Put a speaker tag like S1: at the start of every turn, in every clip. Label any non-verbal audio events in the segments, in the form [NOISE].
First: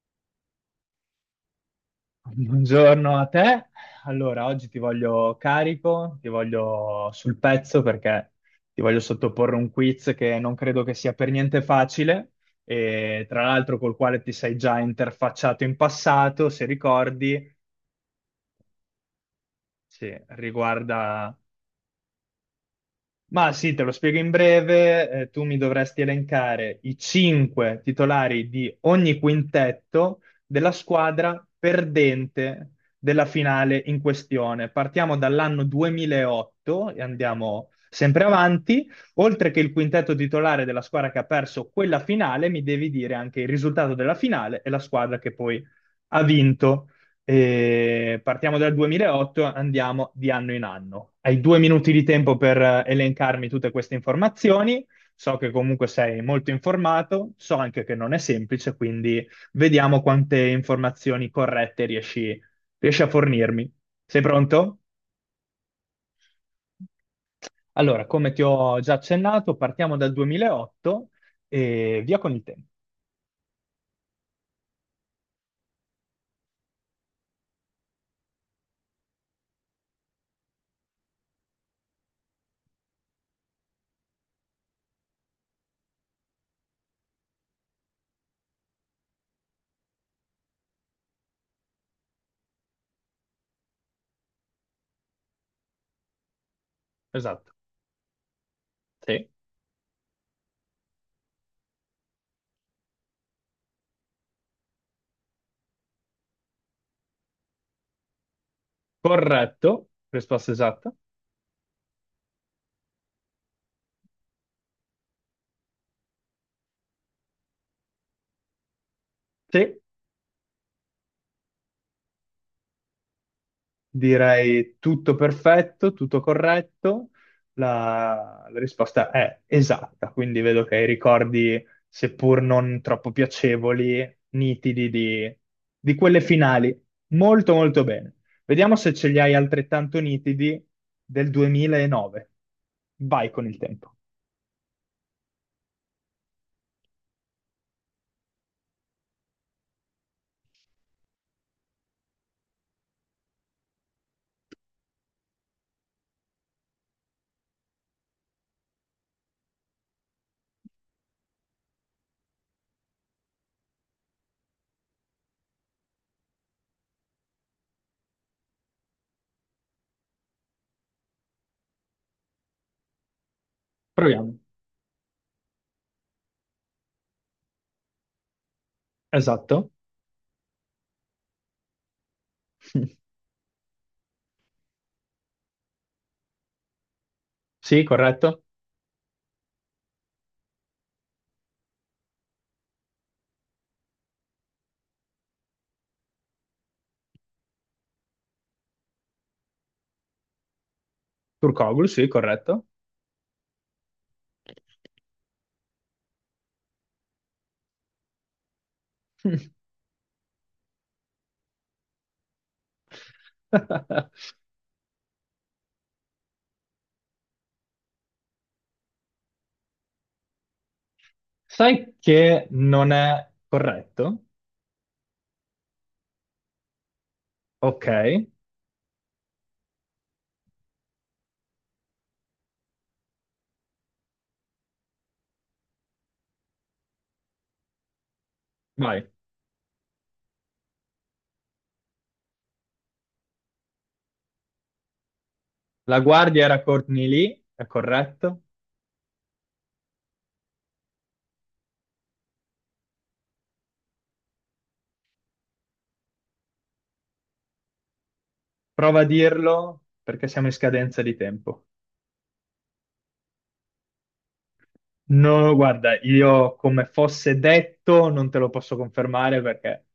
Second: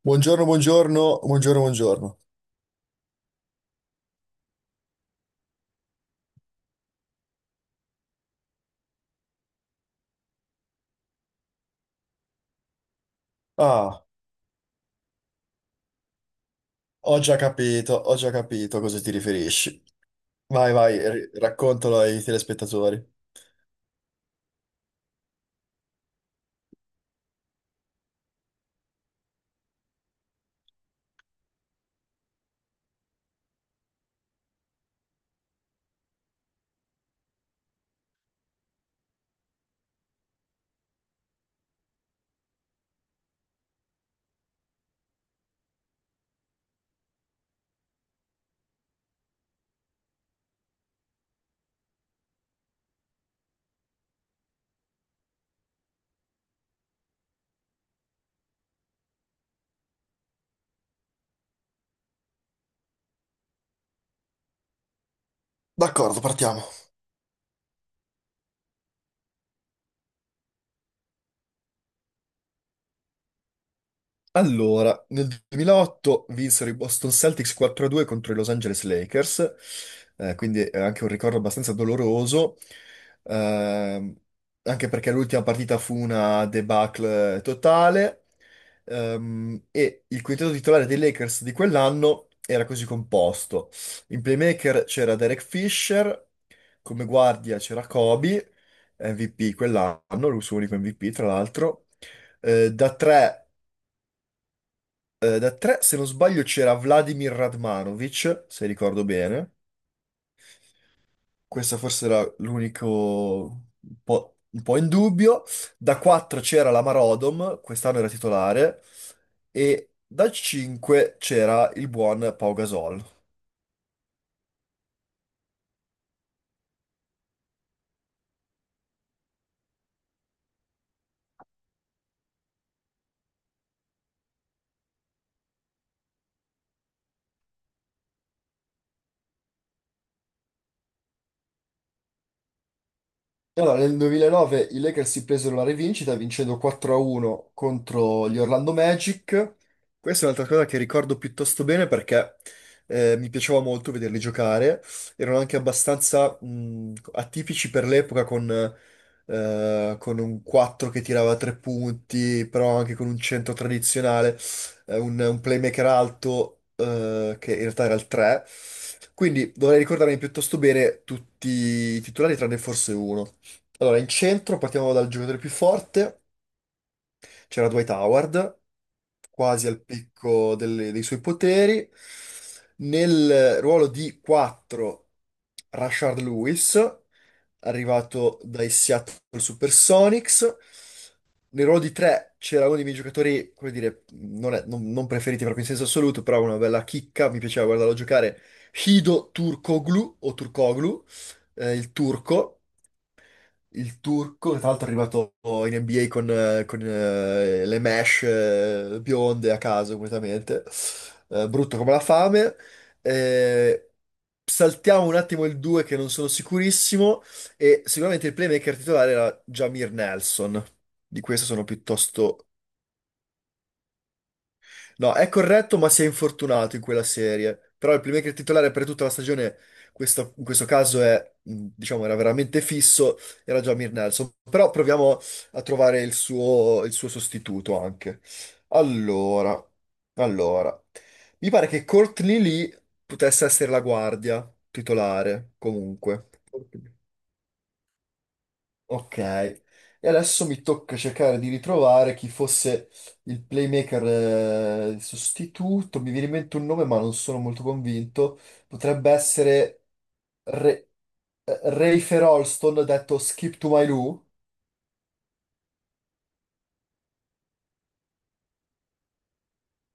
S1: Buongiorno, buongiorno, buongiorno, buongiorno.
S2: Buongiorno a te. Allora, oggi ti voglio carico, ti voglio sul pezzo perché ti voglio sottoporre un quiz che non credo che sia per niente facile e tra l'altro col
S1: Ah,
S2: quale ti sei già interfacciato in passato, se
S1: ho già
S2: ricordi,
S1: capito, a cosa ti riferisci.
S2: sì,
S1: Vai, vai,
S2: riguarda.
S1: raccontalo ai telespettatori.
S2: Ma sì, te lo spiego in breve. Tu mi dovresti elencare i 5 titolari di ogni quintetto della squadra perdente della finale in questione. Partiamo dall'anno 2008 e andiamo sempre avanti. Oltre che il quintetto titolare della squadra che ha perso quella finale, mi devi dire anche il risultato della finale e la squadra che poi ha vinto. E partiamo dal 2008, andiamo di anno in anno. Hai 2 minuti di tempo per elencarmi tutte queste informazioni. So che comunque sei molto informato, so anche che non è semplice, quindi vediamo quante informazioni corrette riesci a fornirmi. Sei pronto?
S1: D'accordo, partiamo.
S2: Allora, come ti ho già accennato, partiamo dal 2008 e via con il tempo.
S1: Allora, nel 2008 vinsero i Boston Celtics 4-2 contro i Los Angeles Lakers. Quindi è anche un ricordo abbastanza doloroso, ehm, anche perché l'ultima partita fu una debacle totale. E il quintetto titolare dei Lakers di quell'anno era così composto. In playmaker c'era Derek Fisher, come
S2: Esatto.
S1: guardia c'era Kobe,
S2: Sì.
S1: MVP quell'anno, il suo unico MVP tra l'altro. Da 3 da tre, se non sbaglio, c'era Vladimir Radmanovic, se ricordo bene.
S2: Corretto, risposta esatta.
S1: Questa forse era l'unico un po' in dubbio. Da quattro c'era la Marodom, quest'anno era titolare.
S2: Sì.
S1: E da cinque c'era il buon Pau Gasol.
S2: Direi tutto perfetto, tutto corretto. La risposta è esatta, quindi vedo che hai ricordi, seppur non troppo piacevoli, nitidi di quelle finali. Molto, molto bene. Vediamo se ce li hai altrettanto nitidi del 2009. Vai con il
S1: Allora,
S2: tempo.
S1: nel 2009 i Lakers si presero la rivincita vincendo 4-1 contro gli Orlando Magic. Questa è un'altra cosa che ricordo piuttosto bene perché mi piaceva molto vederli giocare. Erano anche abbastanza atipici per l'epoca con un 4 che tirava 3 punti, però anche con un centro tradizionale, un playmaker alto che in realtà era il 3. Quindi dovrei ricordarmi piuttosto bene tutti i titolari tranne forse uno. Allora, in
S2: Proviamo.
S1: centro partiamo dal giocatore più forte, c'era Dwight Howard, quasi
S2: Esatto.
S1: al picco dei suoi poteri.
S2: [LAUGHS]
S1: Nel ruolo di 4, Rashard Lewis,
S2: Sì,
S1: arrivato
S2: corretto.
S1: dai Seattle Supersonics. Nel ruolo di 3 c'era uno dei miei giocatori, come dire, non, è- non- non preferiti proprio in senso assoluto, però una bella chicca, mi piaceva guardarlo giocare, Hido Turkoglu, o Turkoglu,
S2: Turkoglu,
S1: il
S2: sì,
S1: turco,
S2: corretto.
S1: che tra l'altro è arrivato in NBA con, le mesh bionde a
S2: [LAUGHS]
S1: caso completamente, brutto come la fame. Eh, Saltiamo un attimo il 2 che non sono sicurissimo e sicuramente il playmaker titolare era Jamir Nelson, di questo sono
S2: Sai che
S1: piuttosto…
S2: non è corretto?
S1: No, è corretto, ma si è infortunato in quella serie.
S2: Ok,
S1: Però il playmaker titolare per tutta la stagione, in questo caso è, diciamo, era veramente fisso, era Jamir Nelson. Però proviamo a trovare il suo sostituto anche.
S2: vai.
S1: Allora, allora, mi pare che Courtney Lee potesse essere la guardia titolare,
S2: La
S1: comunque.
S2: guardia era Courtney Lee, è corretto.
S1: Ok, e adesso mi tocca cercare di ritrovare chi fosse il playmaker sostituto. Mi viene in mente un nome, ma non sono molto convinto.
S2: Prova a
S1: Potrebbe essere
S2: dirlo perché siamo in
S1: Re-
S2: scadenza di tempo.
S1: Rayfer Alston, detto Skip to My Lou.
S2: No, guarda, io come fosse detto non te lo posso confermare perché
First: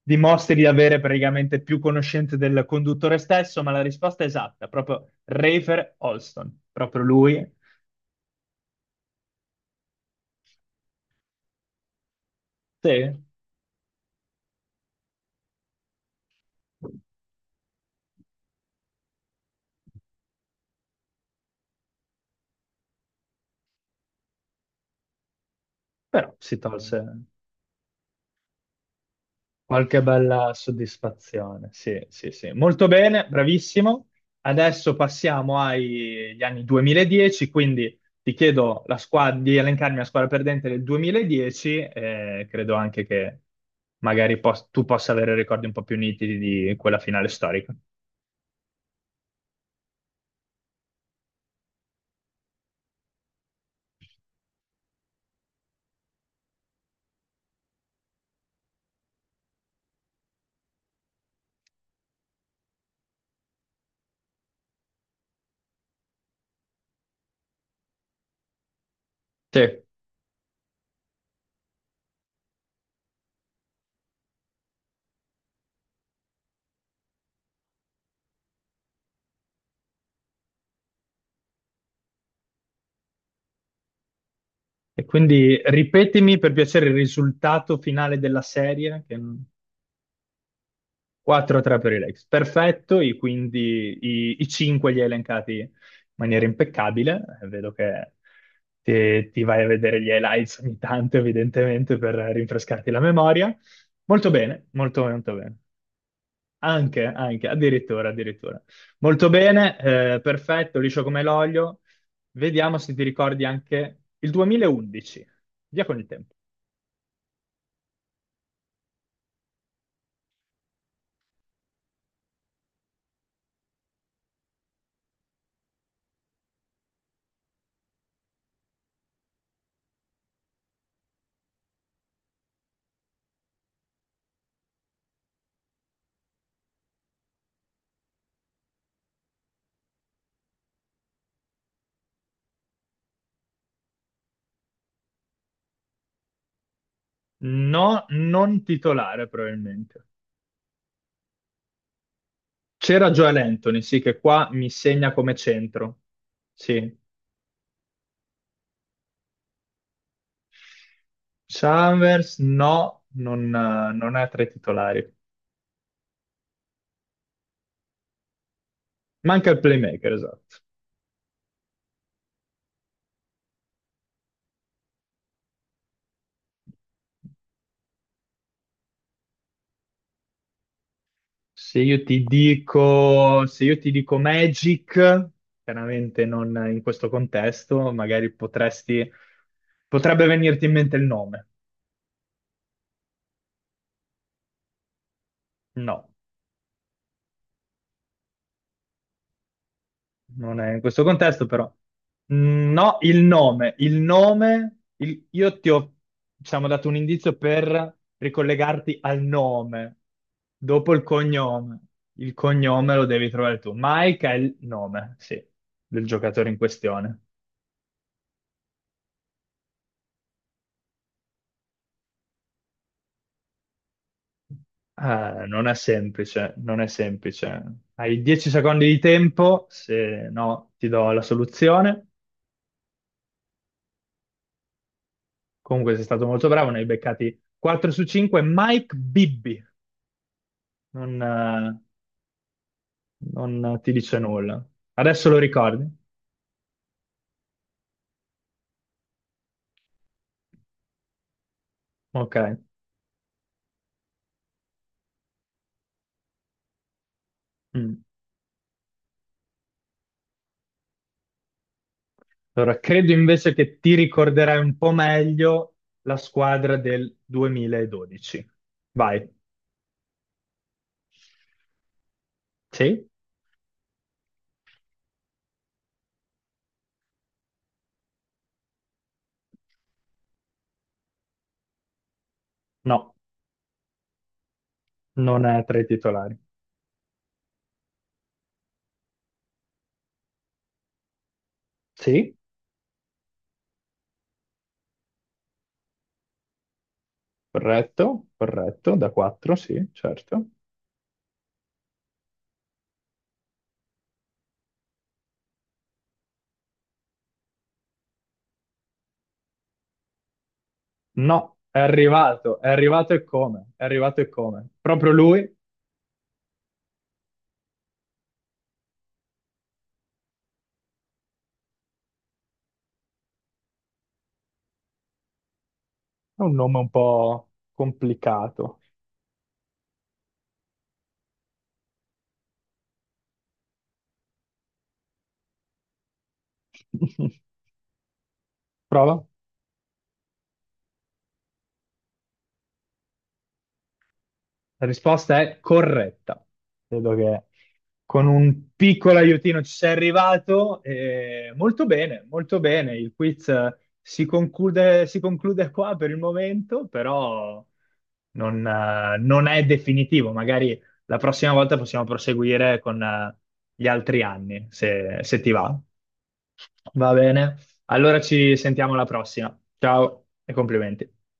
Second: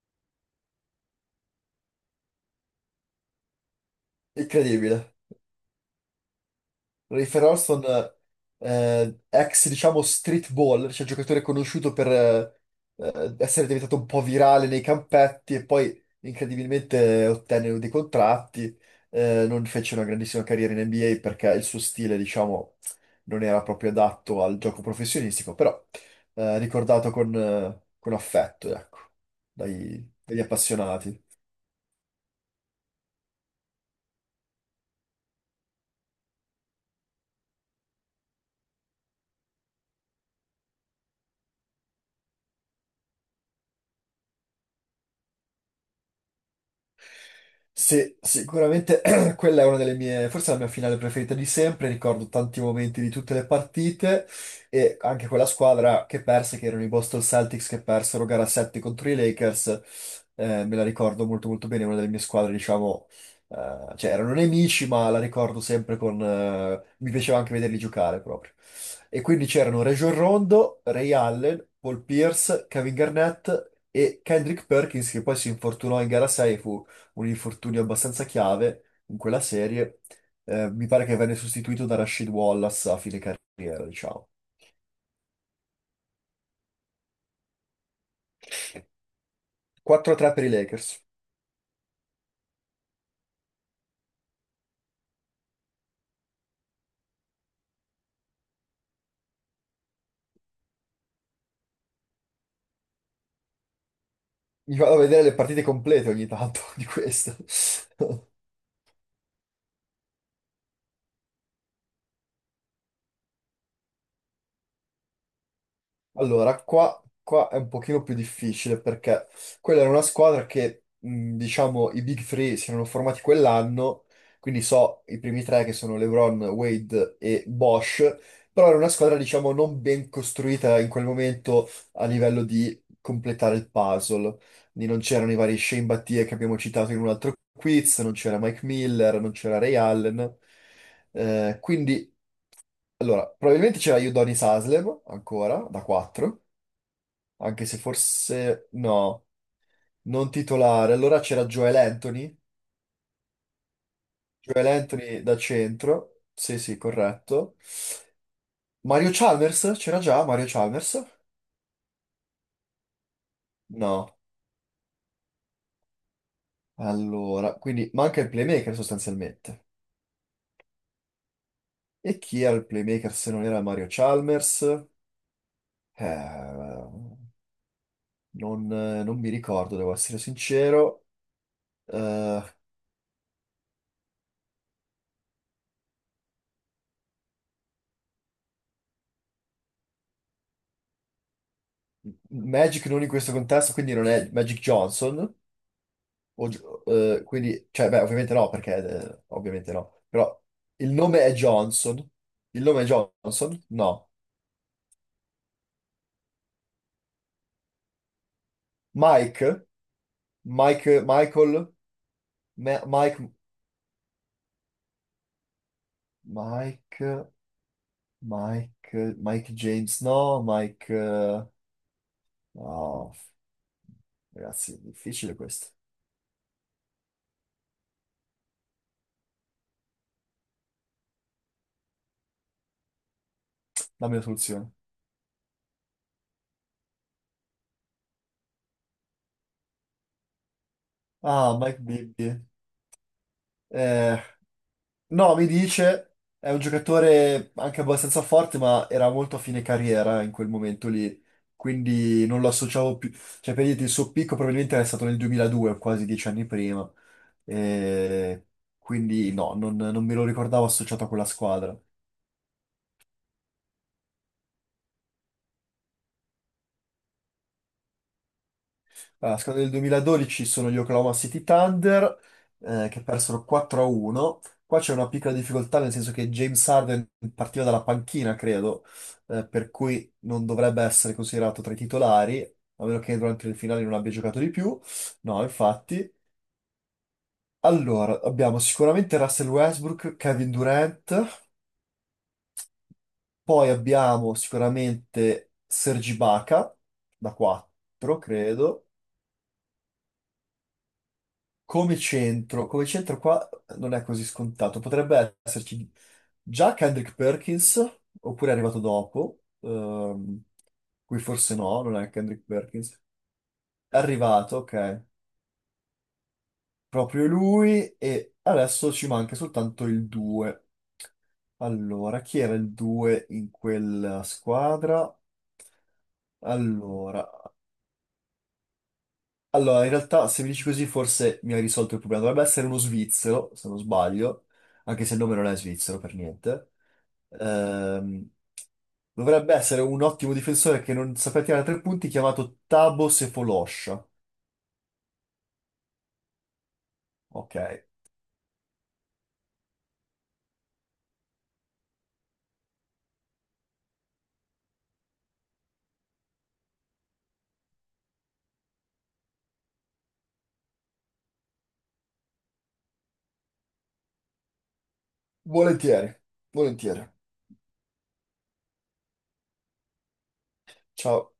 S2: dimostri di avere praticamente più conoscenze del conduttore stesso, ma la risposta è esatta,
S1: Incredibile.
S2: proprio Rafer Olston, proprio
S1: Refer
S2: lui.
S1: Alston, ex, diciamo, street ball, cioè giocatore conosciuto per
S2: Sì,
S1: essere diventato un po' virale nei campetti e poi incredibilmente ottenne dei contratti. Non fece una grandissima carriera in NBA perché il suo stile, diciamo, non era proprio adatto al gioco professionistico, però
S2: però si tolse.
S1: ricordato con affetto, ecco,
S2: Qualche
S1: dagli
S2: bella
S1: appassionati.
S2: soddisfazione, sì, sì, sì. Molto bene, bravissimo. Adesso passiamo agli anni 2010, quindi ti chiedo la squadra, di elencarmi la squadra perdente del 2010, credo anche che magari tu possa avere ricordi un po' più nitidi di quella finale storica.
S1: Sì, sicuramente [CLEARS THROAT] quella è una delle mie, forse la mia finale preferita di sempre, ricordo tanti momenti di tutte le partite e anche quella squadra che perse, che erano i Boston Celtics che persero gara 7 contro i Lakers. Me la ricordo molto molto bene, è una delle mie squadre, diciamo, cioè erano nemici, ma la ricordo sempre con mi piaceva anche vederli giocare proprio. E quindi
S2: Sì.
S1: c'erano Rajon Rondo, Ray Allen, Paul Pierce, Kevin Garnett e Kendrick Perkins, che poi si infortunò in gara 6, un infortunio abbastanza chiave in quella serie. Mi pare che venne sostituito da Rashid Wallace a fine carriera, diciamo.
S2: E quindi ripetimi per piacere il risultato finale della serie, che
S1: 4-3 per i Lakers.
S2: 4-3 per i Lakers, perfetto, quindi i 5 li hai elencati in maniera impeccabile. Vedo che ti vai a vedere gli highlights ogni tanto evidentemente per rinfrescarti la memoria. Molto bene,
S1: Mi vado a
S2: molto
S1: vedere le
S2: molto bene,
S1: partite complete ogni tanto [LAUGHS] di
S2: anche,
S1: questo.
S2: anche, addirittura,
S1: [LAUGHS]
S2: addirittura. Molto bene, perfetto, liscio come l'olio, vediamo se ti ricordi anche il 2011, via con il tempo.
S1: Allora, qua è un pochino più difficile perché quella era una squadra che, diciamo, i Big Three si erano formati quell'anno, quindi so i primi tre che sono LeBron, Wade e Bosch, però era una squadra, diciamo, non ben costruita in quel momento a livello di completare il puzzle. Quindi non c'erano i vari Shane Battier che abbiamo citato in un altro quiz, non c'era Mike Miller, non c'era Ray Allen. Eh, quindi, allora, probabilmente c'era Udonis Haslem ancora, da 4, anche se
S2: No, non
S1: forse no,
S2: titolare probabilmente.
S1: non titolare. Allora c'era Joel Anthony,
S2: C'era Joel Anthony, sì, che qua
S1: Joel
S2: mi segna
S1: Anthony
S2: come
S1: da
S2: centro.
S1: centro, sì sì,
S2: Sì.
S1: corretto. Mario Chalmers, c'era già Mario Chalmers?
S2: Chalmers, no, non
S1: No,
S2: è tra i titolari.
S1: allora, quindi manca il playmaker
S2: Manca il
S1: sostanzialmente.
S2: playmaker, esatto.
S1: E chi era il playmaker se non era Mario Chalmers? Eh, non mi ricordo, devo essere sincero.
S2: Se io ti
S1: Eh,
S2: dico, se io ti dico Magic, chiaramente non in questo contesto, magari potrebbe venirti in mente il nome.
S1: Magic non in questo contesto, quindi non è Magic Johnson.
S2: No.
S1: O gi- quindi, cioè, beh, ovviamente no, perché ovviamente no. Però
S2: Non è in
S1: il
S2: questo
S1: nome è
S2: contesto, però.
S1: Johnson. Il
S2: Mm,
S1: nome è
S2: no, il
S1: Johnson?
S2: nome, il
S1: No.
S2: nome, il- io ti ho, diciamo, dato un indizio per ricollegarti al
S1: Mike?
S2: nome,
S1: Mike,
S2: dopo il
S1: Michael?
S2: cognome. Il
S1: Ma-
S2: cognome lo
S1: Mike,
S2: devi trovare tu. Mike è il nome, sì, del giocatore in
S1: Mike,
S2: questione.
S1: Mike James? No, Mike. Oh, ragazzi, è difficile questo.
S2: Non è semplice. Hai 10 secondi di tempo, se no ti do la soluzione.
S1: Dammi la soluzione.
S2: Comunque sei stato molto bravo, ne hai beccati 4 su 5. Mike Bibby. Non,
S1: Ah, Mike
S2: eh,
S1: Bibby.
S2: non ti dice
S1: Eh,
S2: nulla. Adesso
S1: No,
S2: lo
S1: mi
S2: ricordi?
S1: dice, è un giocatore anche abbastanza forte, ma era molto a fine carriera in quel momento lì, quindi
S2: Ok.
S1: non lo associavo più. Cioè, per dirti, il suo picco probabilmente era stato nel 2002, quasi dieci anni prima,
S2: Mm.
S1: e quindi non me lo ricordavo associato a quella squadra.
S2: Allora, credo invece che ti ricorderai un po' meglio la squadra del 2012. Vai.
S1: Allora, la squadra del 2012 sono gli Oklahoma City Thunder, che
S2: Sì?
S1: persero 4-1. Qua c'è una piccola difficoltà, nel senso che James Harden partiva dalla panchina, credo, per cui non dovrebbe essere considerato tra i titolari, a meno
S2: No,
S1: che durante il finale non abbia giocato di più. No,
S2: non è tra i
S1: infatti.
S2: titolari.
S1: Allora, abbiamo sicuramente Russell Westbrook, Kevin Durant,
S2: Sì,
S1: poi abbiamo sicuramente Sergi Baca da 4, credo.
S2: corretto, da 4, sì, certo.
S1: Come centro, qua non è così scontato. Potrebbe esserci già Kendrick Perkins, oppure è arrivato dopo. Qui forse
S2: No,
S1: no, non è Kendrick
S2: è
S1: Perkins.
S2: arrivato e come, è
S1: È
S2: arrivato e
S1: arrivato,
S2: come.
S1: ok,
S2: Proprio lui ha
S1: proprio lui e adesso ci manca soltanto il 2. Allora, chi era il 2 in quella squadra?
S2: un nome un
S1: Allora,
S2: po' complicato.
S1: In realtà, se mi dici così, forse mi hai risolto il problema. Dovrebbe essere uno svizzero, se non sbaglio, anche se il nome non è svizzero per niente.
S2: [LAUGHS]
S1: Ehm,
S2: Prova.
S1: Dovrebbe essere un ottimo difensore che non sapeva tirare tre punti, chiamato Tabo Sefolosha.
S2: La risposta è corretta. Credo che
S1: Ok,
S2: con un piccolo aiutino ci sei arrivato. E molto bene, molto bene. Il quiz si conclude qua per il momento, però non è definitivo. Magari la prossima volta possiamo proseguire con gli altri anni, se ti va.
S1: volentieri, volentieri.
S2: Va bene. Allora ci sentiamo alla prossima. Ciao e complimenti.
S1: Ciao.